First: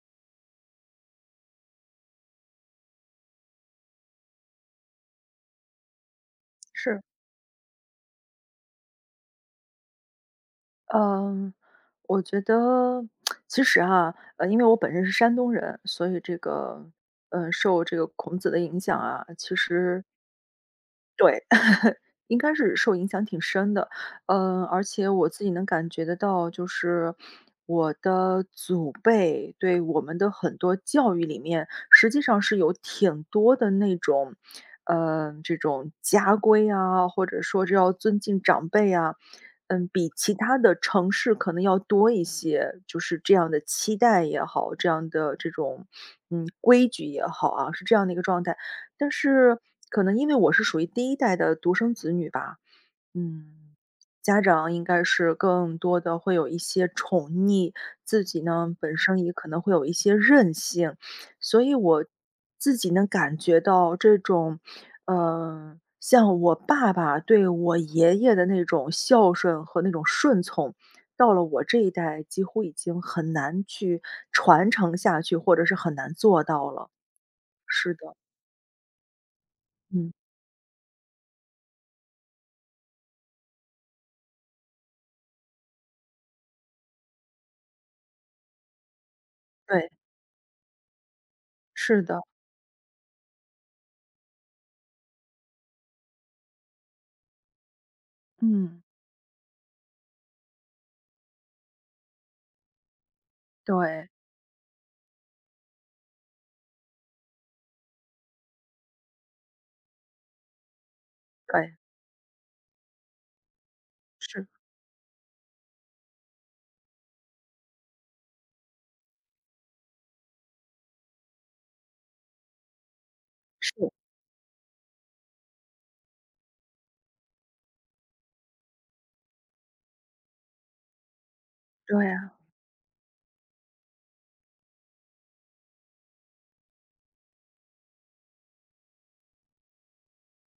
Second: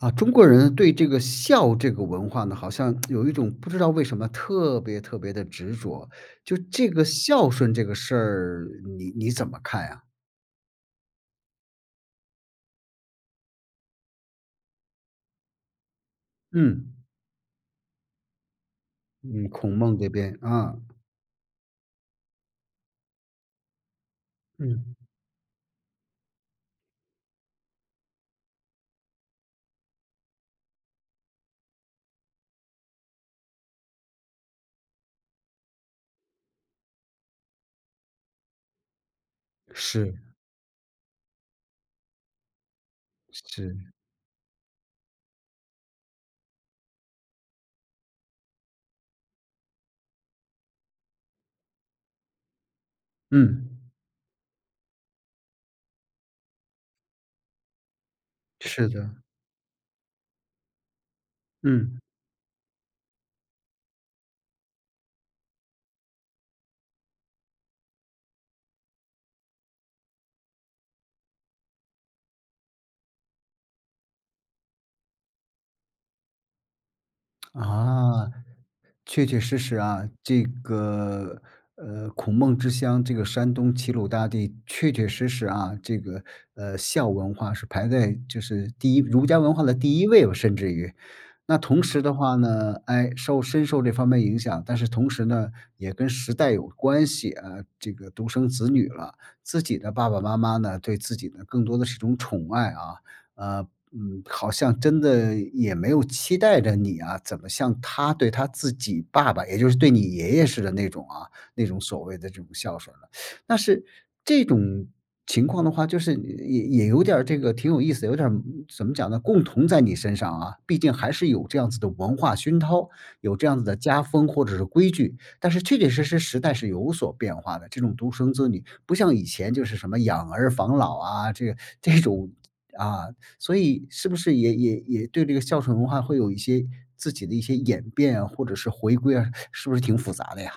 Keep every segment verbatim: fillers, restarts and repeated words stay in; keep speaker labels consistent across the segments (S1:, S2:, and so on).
S1: 啊，中国人对这个孝这个文化呢，好像 有一种不知道为什么特别特别地执着，就这
S2: 是。
S1: 个孝顺这个事儿，你你怎么看呀？
S2: 呃，我觉得，其实哈，呃，因为我本身是山东人，所以这
S1: 嗯。
S2: 个，呃，受这个孔子的影响啊，
S1: 嗯，
S2: 其
S1: 孔孟
S2: 实
S1: 这边，啊。
S2: 对，应该是受影响挺深的。呃，而
S1: 嗯。
S2: 且我自己能感觉得到就是，我的祖辈对我们的很多教育里面，实际上是有挺多的那种呃，这种家规啊，或者说至要尊敬长辈啊。嗯，比
S1: 是。
S2: 其他的城市可能要多一些，就是这样的
S1: 是。
S2: 期待也好，这样的这种，嗯，规矩也好啊，是这样的一个状态。但是可能因为我是属于第一代的独生子女吧，嗯，
S1: 嗯。
S2: 家长应该是更多的会有一些宠溺，自己呢，
S1: 是
S2: 本
S1: 的。
S2: 身也可能会有一些任性，所以
S1: 嗯。
S2: 我，自己能感觉到，这种，呃，像我爸爸对我爷爷的那种孝顺和那种顺从，到了我这一代几乎已经很难去传承下去，或者是很难做到了。是的。
S1: 啊，确确实实啊，
S2: 嗯。
S1: 这个，呃，孔孟之乡，这个山东齐鲁大地，确确实实啊，这个，呃，孝文化是排在就是第一儒家文化的
S2: 对。
S1: 第一位，甚至于，那同时
S2: 是
S1: 的
S2: 的。
S1: 话呢，唉，受深受这方面影响，但是同时呢，也跟时代有关系啊，这个独生子
S2: 嗯。
S1: 女了，自己的爸爸妈妈呢，对自己呢，更多的是种宠爱啊，啊，
S2: 对。
S1: 嗯，好像真的也没有期待着你啊，怎么像他对他自己爸爸，也就是对你爷爷似的那种啊那
S2: 对。
S1: 种所谓的这种孝顺了，那是，这
S2: 是。
S1: 种情况的话就是也也有点儿这个挺有意思，有点儿怎么讲呢，共同在你身上啊，毕竟还是有这样子的文化熏陶，有这样子的
S2: 是。
S1: 家风，或者是规矩，但是确确实实时代是有所变化的，这种独生子女，不像以前就是什么养儿防老啊，这这
S2: 对
S1: 种，
S2: 啊。
S1: 啊，所以是不是也也也对这个孝顺文化会有一些自己的一些演变啊，或者是回归啊，是不是挺复杂的呀？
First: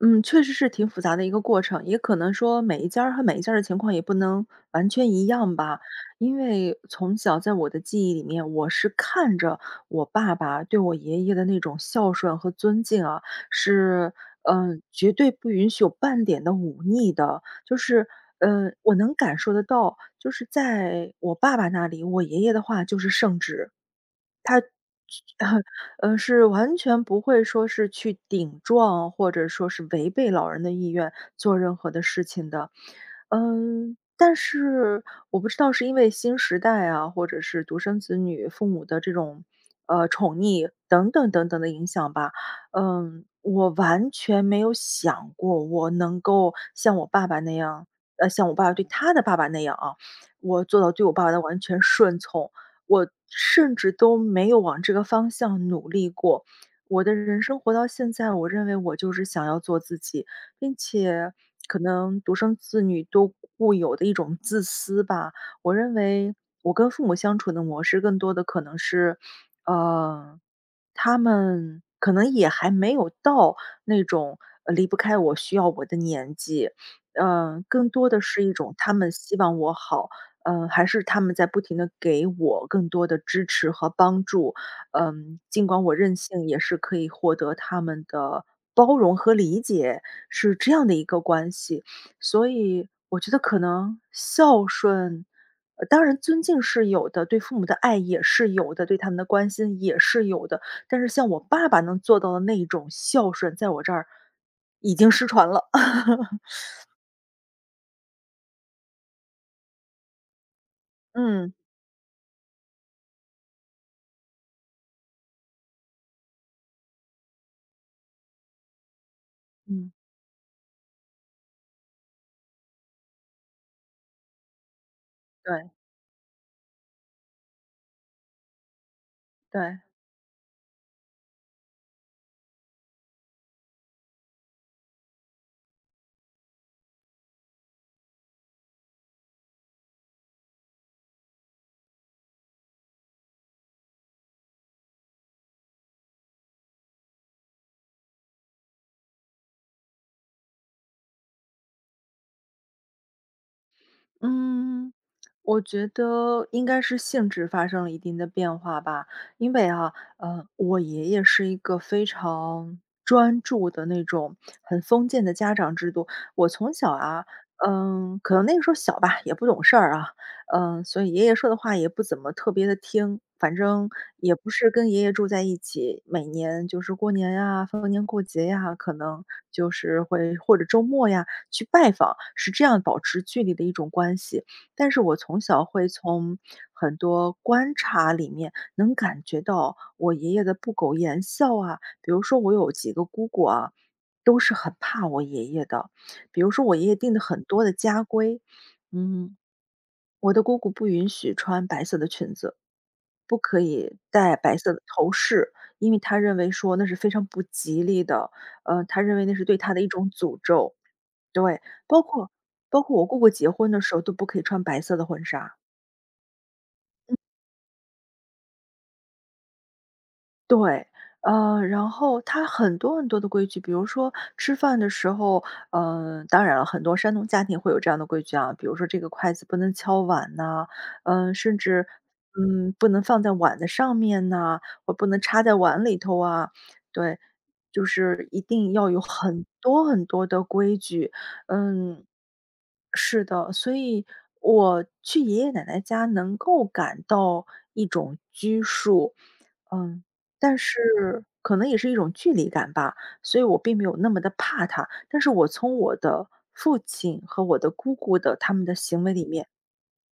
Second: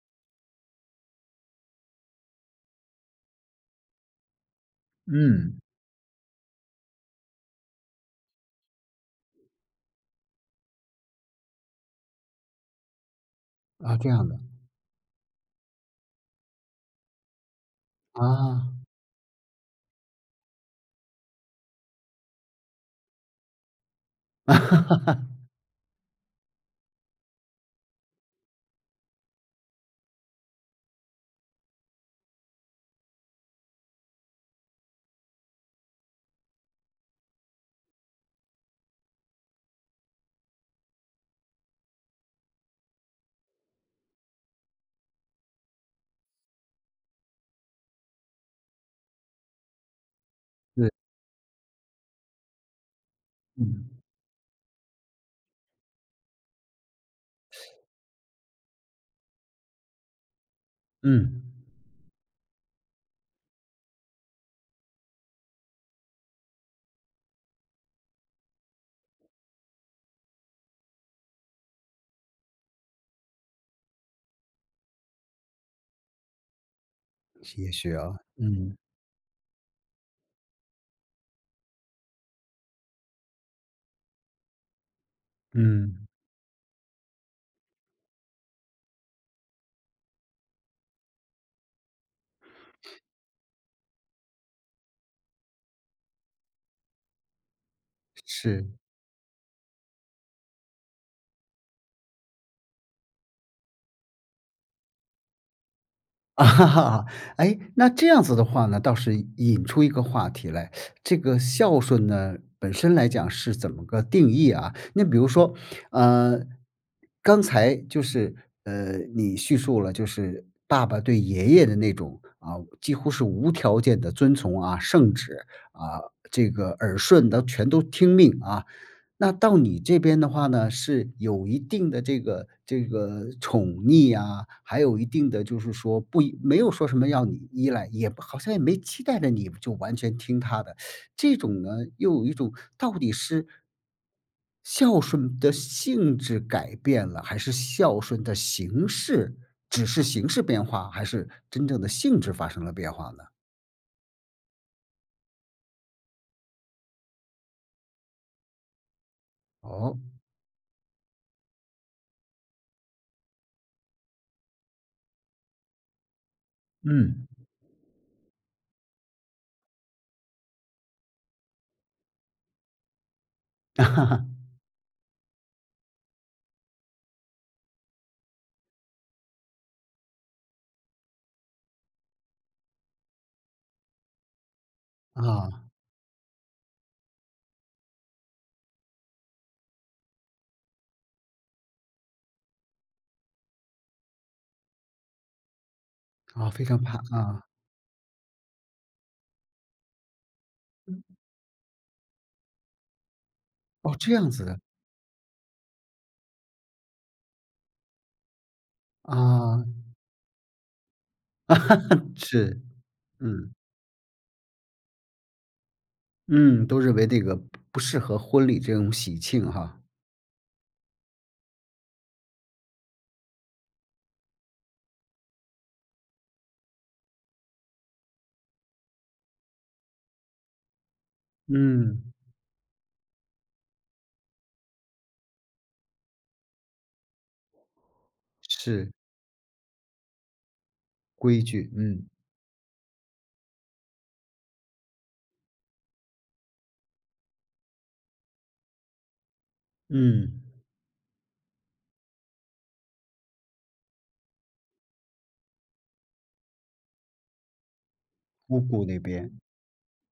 S2: 嗯，确实是挺复杂的一个过程，也可能说每一家儿和每一家儿的情况也不能，完全一样
S1: 嗯。
S2: 吧。因为，从小在我的记忆里面，我是看着，我爸爸对我爷爷的那种孝顺和尊敬啊，
S1: 啊，这
S2: 是，
S1: 样的。
S2: 嗯，绝对不允许有半点的忤逆的，就是，嗯，
S1: 啊。
S2: 我能感受得到，就是在，我爸爸那里，我爷爷的话就是圣旨。他 是完全不会说是去顶撞，或者说是违背老人的意愿，做任何的事情的。嗯，但是，我不知道是因为新时代啊，或者是独生子女父母的这种，呃，宠溺，等等等等的影响吧，嗯，我完全没有想过我能够像我爸爸那样，呃，像我爸爸对他的爸爸那样啊，我做
S1: 对。
S2: 到对我爸爸的完全顺从，我甚至
S1: 嗯。
S2: 都没有往这个方向努力过。我的人生活到现在，我认为我就是想要做自己。并且，
S1: 嗯。
S2: 可能独生子女都固有的一种自私吧，我认为，我跟父母相处的模式更多的可能是，呃，他们，可能也还没有到那种离不开我、需要我的年纪，呃，
S1: 也
S2: 更
S1: 许
S2: 多
S1: 啊，
S2: 的是一种
S1: 嗯。
S2: 他们希望我好，呃，还是他们在不停地给我更多的支持和帮助。嗯，尽管我
S1: 嗯。
S2: 任性也是可以获得他们的，包容和理解，是这样的一个关系。所以，我觉得可能孝顺当然尊敬是有的，对父母的爱也是
S1: 是。
S2: 有的，对他们的关心也是有的，但是像我爸爸能做到的那一种孝顺，在我这儿，已经失传了。
S1: 哎，那这样子的话呢，倒是引出一个话题来。这个
S2: 嗯。
S1: 孝顺呢，本身来讲是怎么个定义啊？那比如说，啊，刚才就是，嗯，你叙述
S2: 嗯。
S1: 了就是爸爸对爷爷的那种，啊，几乎是无条件的遵从啊，圣旨，
S2: 对。
S1: 啊，这个耳顺的全都听命啊。那到你
S2: 对。
S1: 这边的话呢，是有一定的这个这个宠溺啊，还有一定的就是说不一没有说什么要你依赖，也不好像也没期待着你就完全听他的，这种呢，又有一种，到底是孝顺的性质改变了？还是孝顺的形式只是形式变化？还是真正的性质发生了变化呢？
S2: 嗯。我觉得应该是性质发生了一定的变化吧。因为啊，
S1: 哦。
S2: 呃，我爷爷是一个非常，专注的那种，很封建的家长制度。我从小啊，
S1: 嗯。
S2: 嗯，可能那个时候小吧，也不懂事儿啊。嗯，所以爷爷说的话也不怎么特别地听，反正，也不 是跟爷爷住在一起。每年就是过年呀、逢年过节呀，可能，就是会或者周末呀，去拜访，是这样保持距离的一种关系。但是我从
S1: 哦。
S2: 小会从，很多观察里面能感觉到，我爷爷的不苟言笑啊。比如说我有几个姑姑啊，都是很怕我爷爷的，比
S1: 啊，
S2: 如说
S1: 非
S2: 我
S1: 常
S2: 爷爷
S1: 怕。
S2: 定的很
S1: 啊。
S2: 多的家规。嗯，我的姑姑不允许，穿白色的裙子，不可
S1: 哦，
S2: 以
S1: 这样
S2: 戴
S1: 子
S2: 白
S1: 的。
S2: 色的头饰，因为他认为说那是非常不吉利的。呃，他认为那是对
S1: 啊。
S2: 他的一种诅咒。对，包 括
S1: 是，
S2: 包括我姑姑结
S1: 嗯。
S2: 婚的时候都不可以穿白色的婚纱。
S1: 嗯，都认为那个，不不适合婚礼这种喜庆哈。
S2: 对，呃，然后他很多很多的规矩，比如说，吃饭的时候，呃当然了，很多山东家庭会有这样的规矩啊。比如说这个筷子不能敲碗呐，嗯甚至，
S1: 嗯。
S2: 嗯，不能放在碗的上面呐，或不能插在碗里头啊。对，就是一定要
S1: 是。
S2: 有很多很多的规矩，
S1: 规矩，嗯。
S2: 嗯，是的。所以，我去爷爷奶奶家能够感到一种拘束，嗯，
S1: 嗯。
S2: 但是，可能也是一种距离感吧，所以我并没有那么地怕他，但是我从我的父亲和我的姑姑的他
S1: 姑
S2: 们的
S1: 姑那
S2: 行为里
S1: 边，
S2: 面，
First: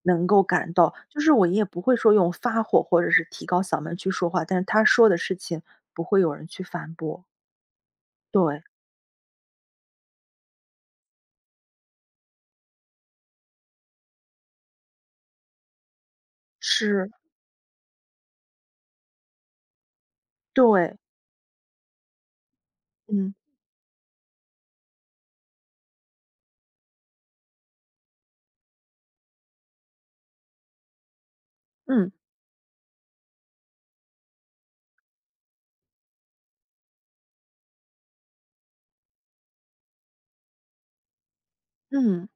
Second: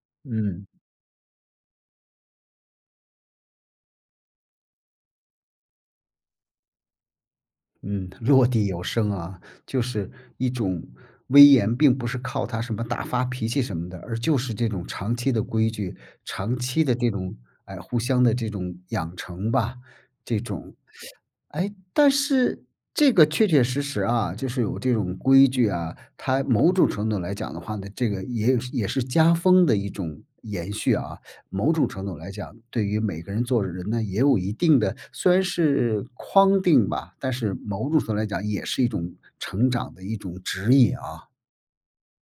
S2: 能够
S1: 嗯。
S2: 感到就是我爷爷不会说用发火，或者是提高嗓门去说话，但是他说的事情，不会有人去反驳。
S1: 嗯，落
S2: 对。
S1: 地有声啊，就是一种威严并不是靠他什么大发脾气什么的，而就是这种长期的规矩，长期的
S2: 是。
S1: 这种，哎，互相的这种养成吧，这种
S2: 对。
S1: 诶，但是这个
S2: 嗯。
S1: 确确实实啊，就是有这种规矩啊，它某种程度上来讲的话呢，这个也也是家风的一种延续啊，某种程度
S2: 嗯。
S1: 上来讲，对于每个人做人呢也有一定的虽然是框定吧，但是某种程度来讲也是一种成长的一种指引啊。
S2: 嗯。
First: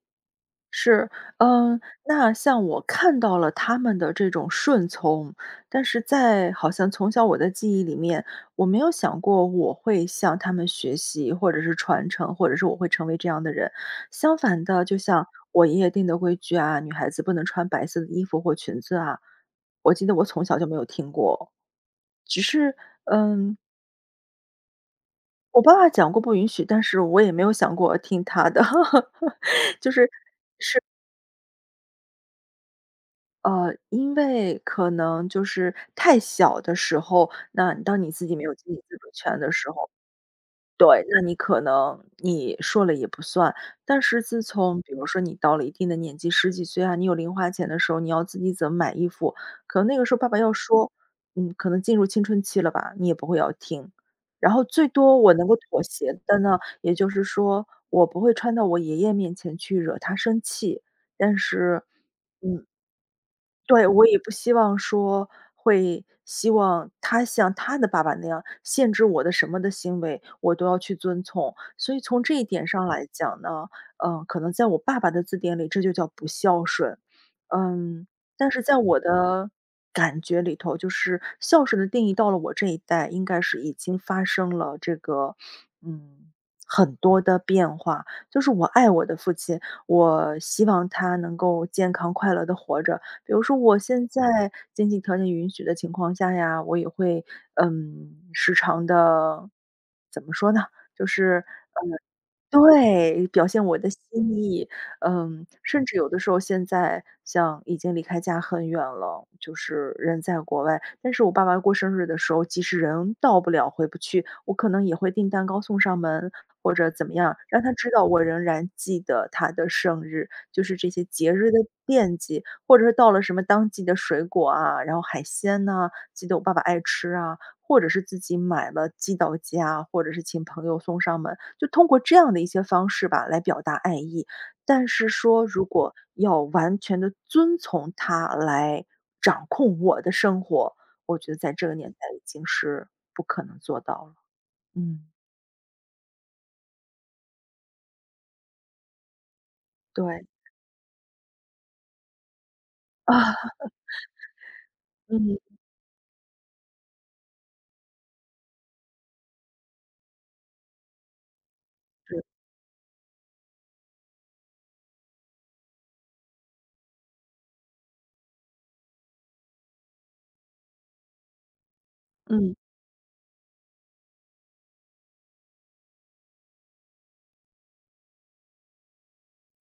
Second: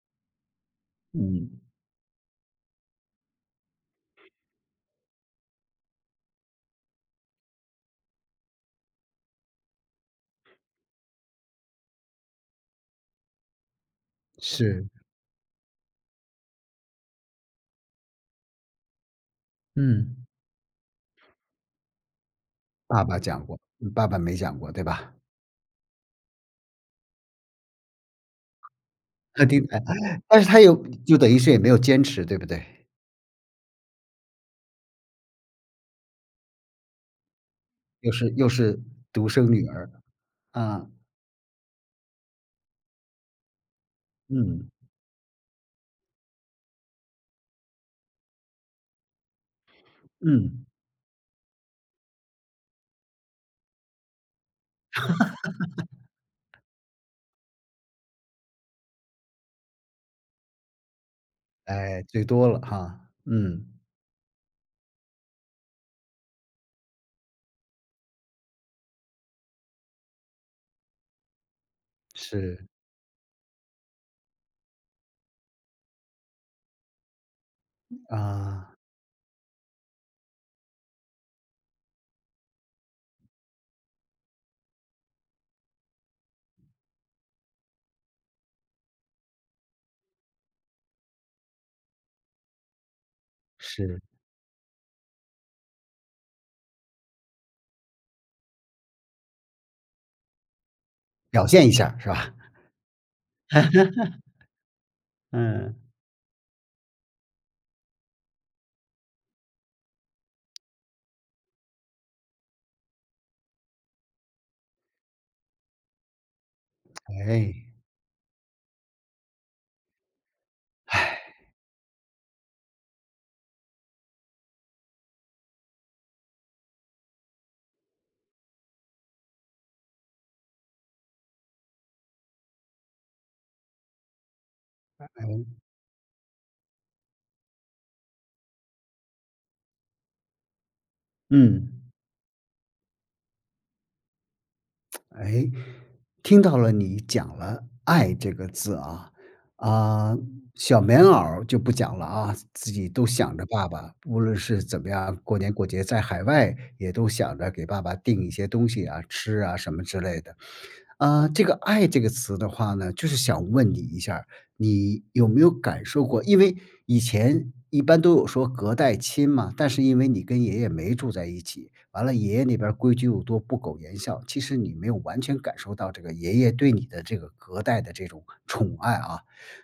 S2: 是，
S1: 嗯。
S2: 嗯，那像我看到了他们的这种顺从，但是在，好像从小我的记忆里面，我没有想过我会向他们学习或者是传承，或者是我会成为这样的人。相反的，
S1: 是。
S2: 就像，我爷爷定的规矩啊，女孩子不能穿白色的衣服或裙子啊，我记得
S1: 嗯。
S2: 我从小就没有听过，只是，
S1: 爸爸讲
S2: 嗯
S1: 过。爸爸没讲过，对吧？
S2: 我爸讲过不允许，但是我也没有想过听他的，
S1: 肯定的，
S2: 就是
S1: 但是他又
S2: 是。
S1: 就等于是也没有坚持，对不对？
S2: 呃，因为可能就是，太小的时候，那当你
S1: 又
S2: 自
S1: 是
S2: 己没
S1: 又
S2: 有自己
S1: 是，
S2: 自主
S1: 独
S2: 权
S1: 生
S2: 的
S1: 女
S2: 时候
S1: 儿，啊。
S2: 对。那你可能，你说了也不算。但是自
S1: 嗯。
S2: 从比如说你到了一定的年纪，十几岁啊，你有零花钱的时候，你要自己怎么买衣服。可能那个时候爸爸要
S1: 嗯。
S2: 说，嗯，你可能进入青春期了吧，你也不会要听。然后最多我能够妥协的呢，也就是说我不会穿到我爷爷面前去惹他生气。但是
S1: 诶，最多了
S2: 嗯。
S1: 哈，嗯。
S2: 对，我也不希望说，会，希望他像他的爸爸那样，限制我的什么的行为，我都要去遵从。所以从这一点
S1: 是。
S2: 上来讲呢，呃，可能在我爸爸的字典里，这就叫“不孝顺”。嗯，但是
S1: 啊。
S2: 在我的，感觉里头，就是“孝顺”的定义到了我这一代应该是已经发生了，这个，嗯，很多的变化。就是我爱我的父亲，我希望他能够健康、快乐地活着。比如说我
S1: 是。
S2: 现在，经济条件允许的情况下呀，我也会，嗯，时常地，怎么说呢？就是
S1: 表现一下儿，是吧？
S2: 嗯，对，表现我的 心意。嗯，甚
S1: 嗯。
S2: 至有的时候现在，像已经离开家很远了，就是人在国外。但是我爸爸过生日的时候，即使人到不了、回不去，我可能也会订蛋糕送上门或者怎么样，让
S1: 诶。
S2: 他知道我仍然记得他的生日，就是这些节日 的惦记。或者是到了什么当季的水果啊，然后海鲜呐，记得我爸爸爱吃啊，或者是自己买了寄到家，或者是请朋友送上门，就通过这样的一些方式吧来表达爱意。但是说
S1: 哎。
S2: 如果，要完全地遵从他来，掌控我的生活，我觉得在这个
S1: 嗯。
S2: 年代已经是，不可能做到了。嗯。
S1: 诶，听到了你讲了爱这个字啊。啊，
S2: 对。
S1: 小棉袄儿就不讲了啊，自己都想着 爸爸，无论是怎么样，过年
S2: 嗯。
S1: 过节，在海外也都想着给爸爸定一些东西啊，吃啊什么之类的。啊，这个“爱”这个词的话呢，就是想问你一下儿，你，有没有感受过？因为以前，一般都有说隔代亲嘛，但是因为你跟爷爷没住在一起，完了爷爷
S2: 嗯。
S1: 那边儿规矩又多、不苟言笑，其实你没有完全感受到这个爷爷对你的这个隔代的这种，宠爱啊。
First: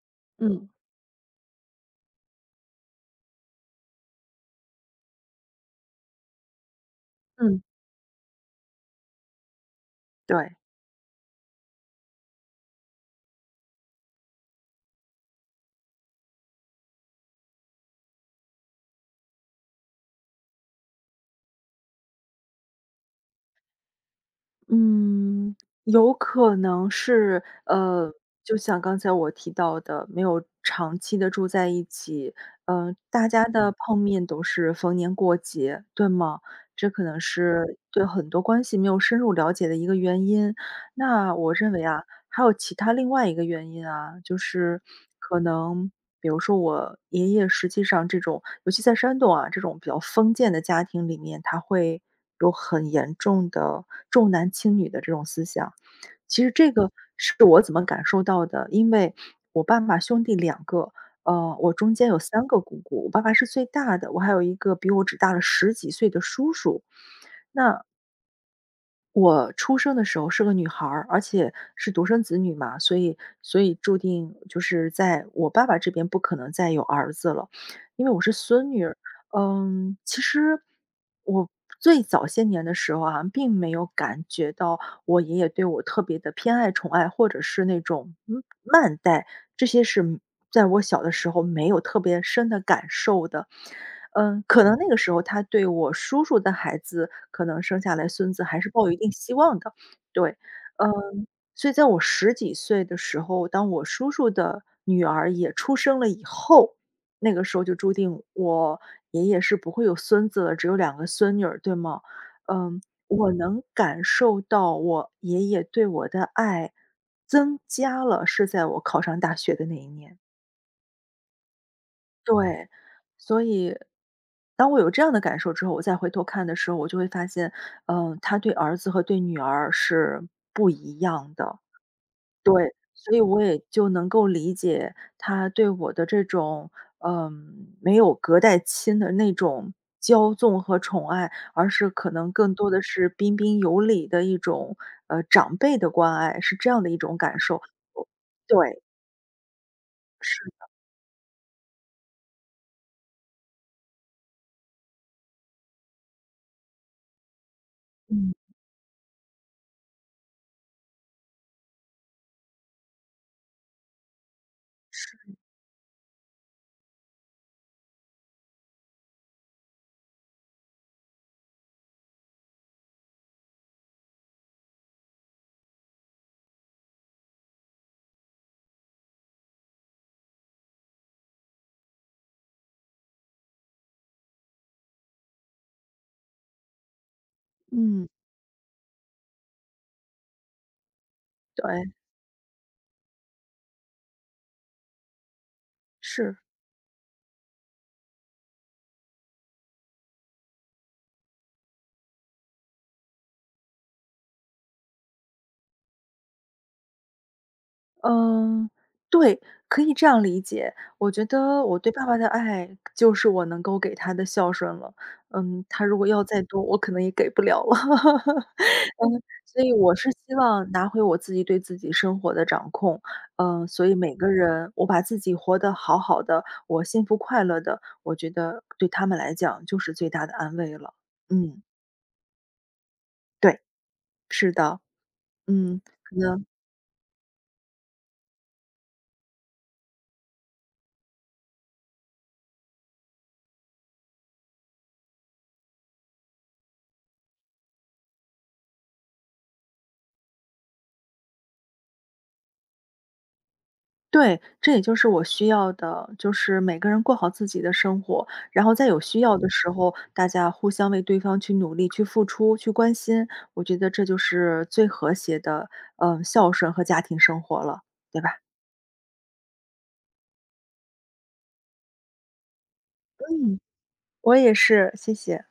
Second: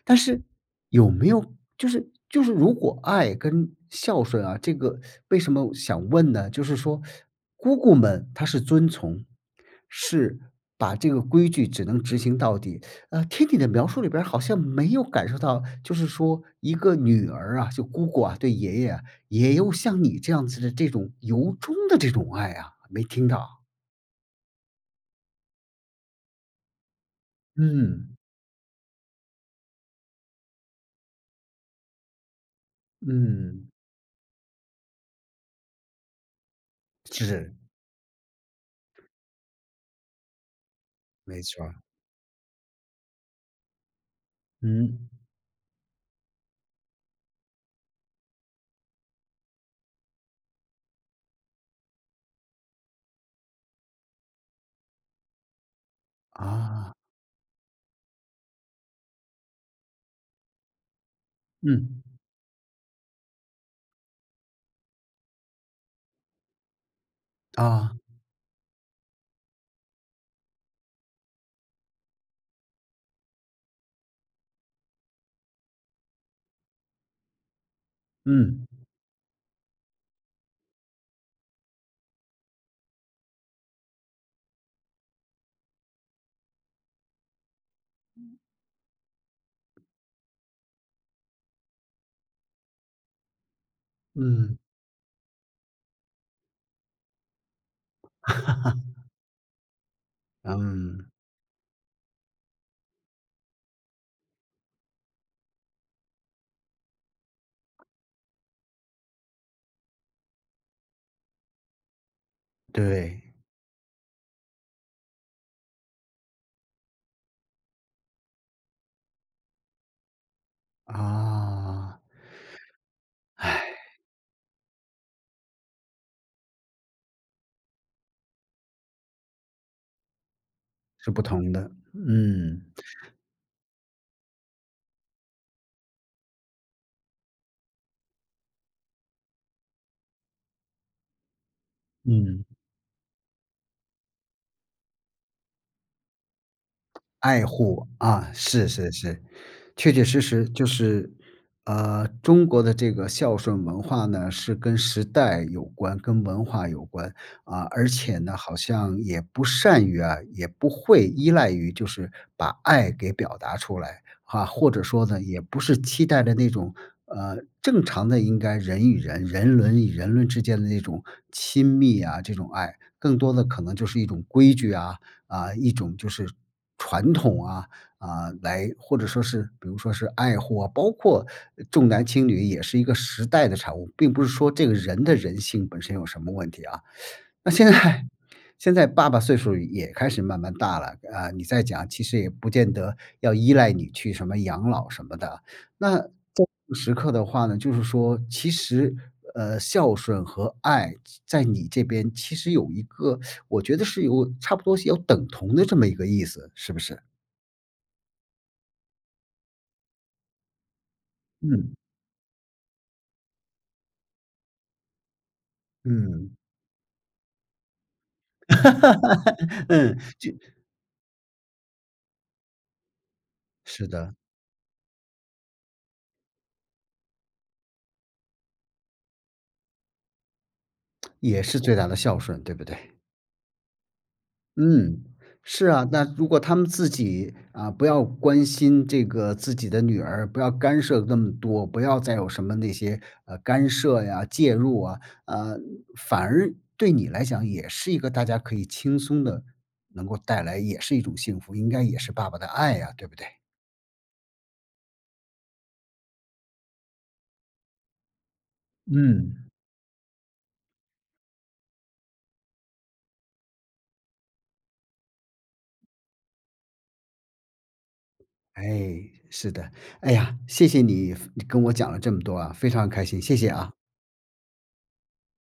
S1: 但是
S2: 嗯。
S1: 有没有就是就是如果“爱”跟“孝顺”啊，这个为什么想问呢？就是说，
S2: 嗯。
S1: 姑姑们她是遵从，是，
S2: 对。
S1: 把这个规矩只能执行到底。啊，听你的描述里边儿好像没有感受到，就是说，一个女儿啊，就姑姑啊，对爷爷，也有像你这样子的这种由衷的这种爱啊，没听到。
S2: 嗯，有可能是呃，
S1: 嗯。
S2: 就像刚才我提到的没有长期地住在一起，呃，大家
S1: 嗯。
S2: 的碰面陡是逢年过节，对吗？这可能
S1: 指。
S2: 是对很多关系没有深入了解的一个原因。那
S1: 没
S2: 我
S1: 错
S2: 认
S1: 儿。
S2: 为啊，还有其它另外一个原因啊，就是
S1: 嗯。
S2: 可能，比如说我爷爷实际上这种尤其在山东啊，这种比较封建的家庭里面，它会，有很严重的，重男轻女的这种思想。其实这个
S1: 啊。
S2: 是我怎么感受到的，因为，我爸爸兄弟两个，呃，我中
S1: 嗯。
S2: 间有三个姑姑，我爸爸是最大的，我还有一个比我只大了十几岁的叔叔，那
S1: 啊。
S2: 我出生的时候是个女孩儿，而且是独生子女嘛，所以所以注定就是在我爸爸这边不可能再有儿子了，因为我是
S1: 嗯。
S2: 孙女儿。嗯，其实我最早些年的时候啊，并没有感觉到我爷爷对我特别地偏爱、宠爱，或者是那种，嗯，慢待，这些是嗯，在我小的时候没有特别深的感受的。嗯，
S1: 嗯。
S2: 可能那个时候他对我叔叔的孩子，可能生下来孙子还是抱有一 定希望的，对。
S1: 嗯。
S2: 嗯，所以在我十几岁的时候，当我叔叔的女儿也出生了以后，那个时候就注定，我爷爷是不会有孙子，只有两个孙女儿，对吗？嗯，
S1: 对。
S2: 我能感受到我爷爷对我的爱增加了，是在我考上大学的那一年。
S1: 啊。
S2: 对，所以，当我有这样的感受之后，我再回头看的时候，我就会发现，呃，他对儿子和对女儿是不一
S1: 是不
S2: 样
S1: 同
S2: 的，
S1: 的，嗯。
S2: 对，所以我也就能够理解，他对我的这种，嗯，没有隔代亲的那种，骄纵和宠爱，而是可能
S1: 嗯。
S2: 更多的是彬彬有礼的一种，呃长辈的关爱，是这样的一种感
S1: 爱
S2: 受。
S1: 护，啊，是
S2: 对。
S1: 是是，确确实实
S2: 是
S1: 就
S2: 的。
S1: 是，呃，中国的这个孝顺文化呢，是跟时代有关、跟文化有关，啊，而且
S2: 嗯。
S1: 呢，好像也不善于啊，也不会依赖于就是把爱给表达出来，哈，或者说呢，
S2: 是。
S1: 也不是期待的那种，呃，正常的应该人与人人伦与人伦之间的那种，亲密啊这种爱，更多的可能就是一种规矩啊，啊，一种就是，传统啊，啊，来或者说是比如说是“爱护”啊，包括呃“重男轻女”也是一个时代的产物，并不是说这个人的人性本身有什么问题啊。那现在
S2: 嗯。
S1: 现在爸爸岁数也开始慢慢大了，啊，你再讲
S2: 对。
S1: 其实也不见得要依赖你去什么养老什么的，那这种
S2: 是。
S1: 时刻的话呢，就是说，其实，呃，“孝顺”和“爱”在你这边其实有一个，我觉得是有差不多是有等同的这么一个意思，是不是？
S2: 嗯，对，可以这样理解。我觉得
S1: 嗯。
S2: 我对爸爸的爱，就是我能够给他的孝顺了，嗯，他如果要
S1: 嗯。
S2: 再多，我可能也给不了了。嗯，所 以我
S1: 嗯，
S2: 是
S1: 就
S2: 希望拿回我自己对自己生活的掌控。呃，所
S1: 是
S2: 以每
S1: 的。
S2: 个人，我把自己活得好好的，我幸福快乐的，我觉得，对他们来讲就是最大的安慰了，
S1: 也是
S2: 嗯。
S1: 最大的孝顺，对不对？
S2: 对。是的。
S1: 嗯，是
S2: 嗯。
S1: 啊，那如果
S2: 呃。
S1: 他们自己，啊不要关心这个自己的女儿，不要干涉那么多，不要再有什么那些，呃，干涉呀、介入啊，啊，反而对你来讲也是一个大家可以轻松地，能够带来也是一种幸福，应该也是爸爸的爱啊，对不对？
S2: 对，这也就是我需要的，就是每个人过好自己的生活，然后在有需要的
S1: 嗯。
S2: 时候，大家互相为对方去努力、去付出、去关心，我觉得这就是，最和谐的，呃，孝顺和家庭生活了，对吧？
S1: 哎，是的。哎呀，谢谢你分跟我讲了这么多啊，非常开心，谢谢
S2: 嗯，
S1: 啊。
S2: 我也是，谢谢。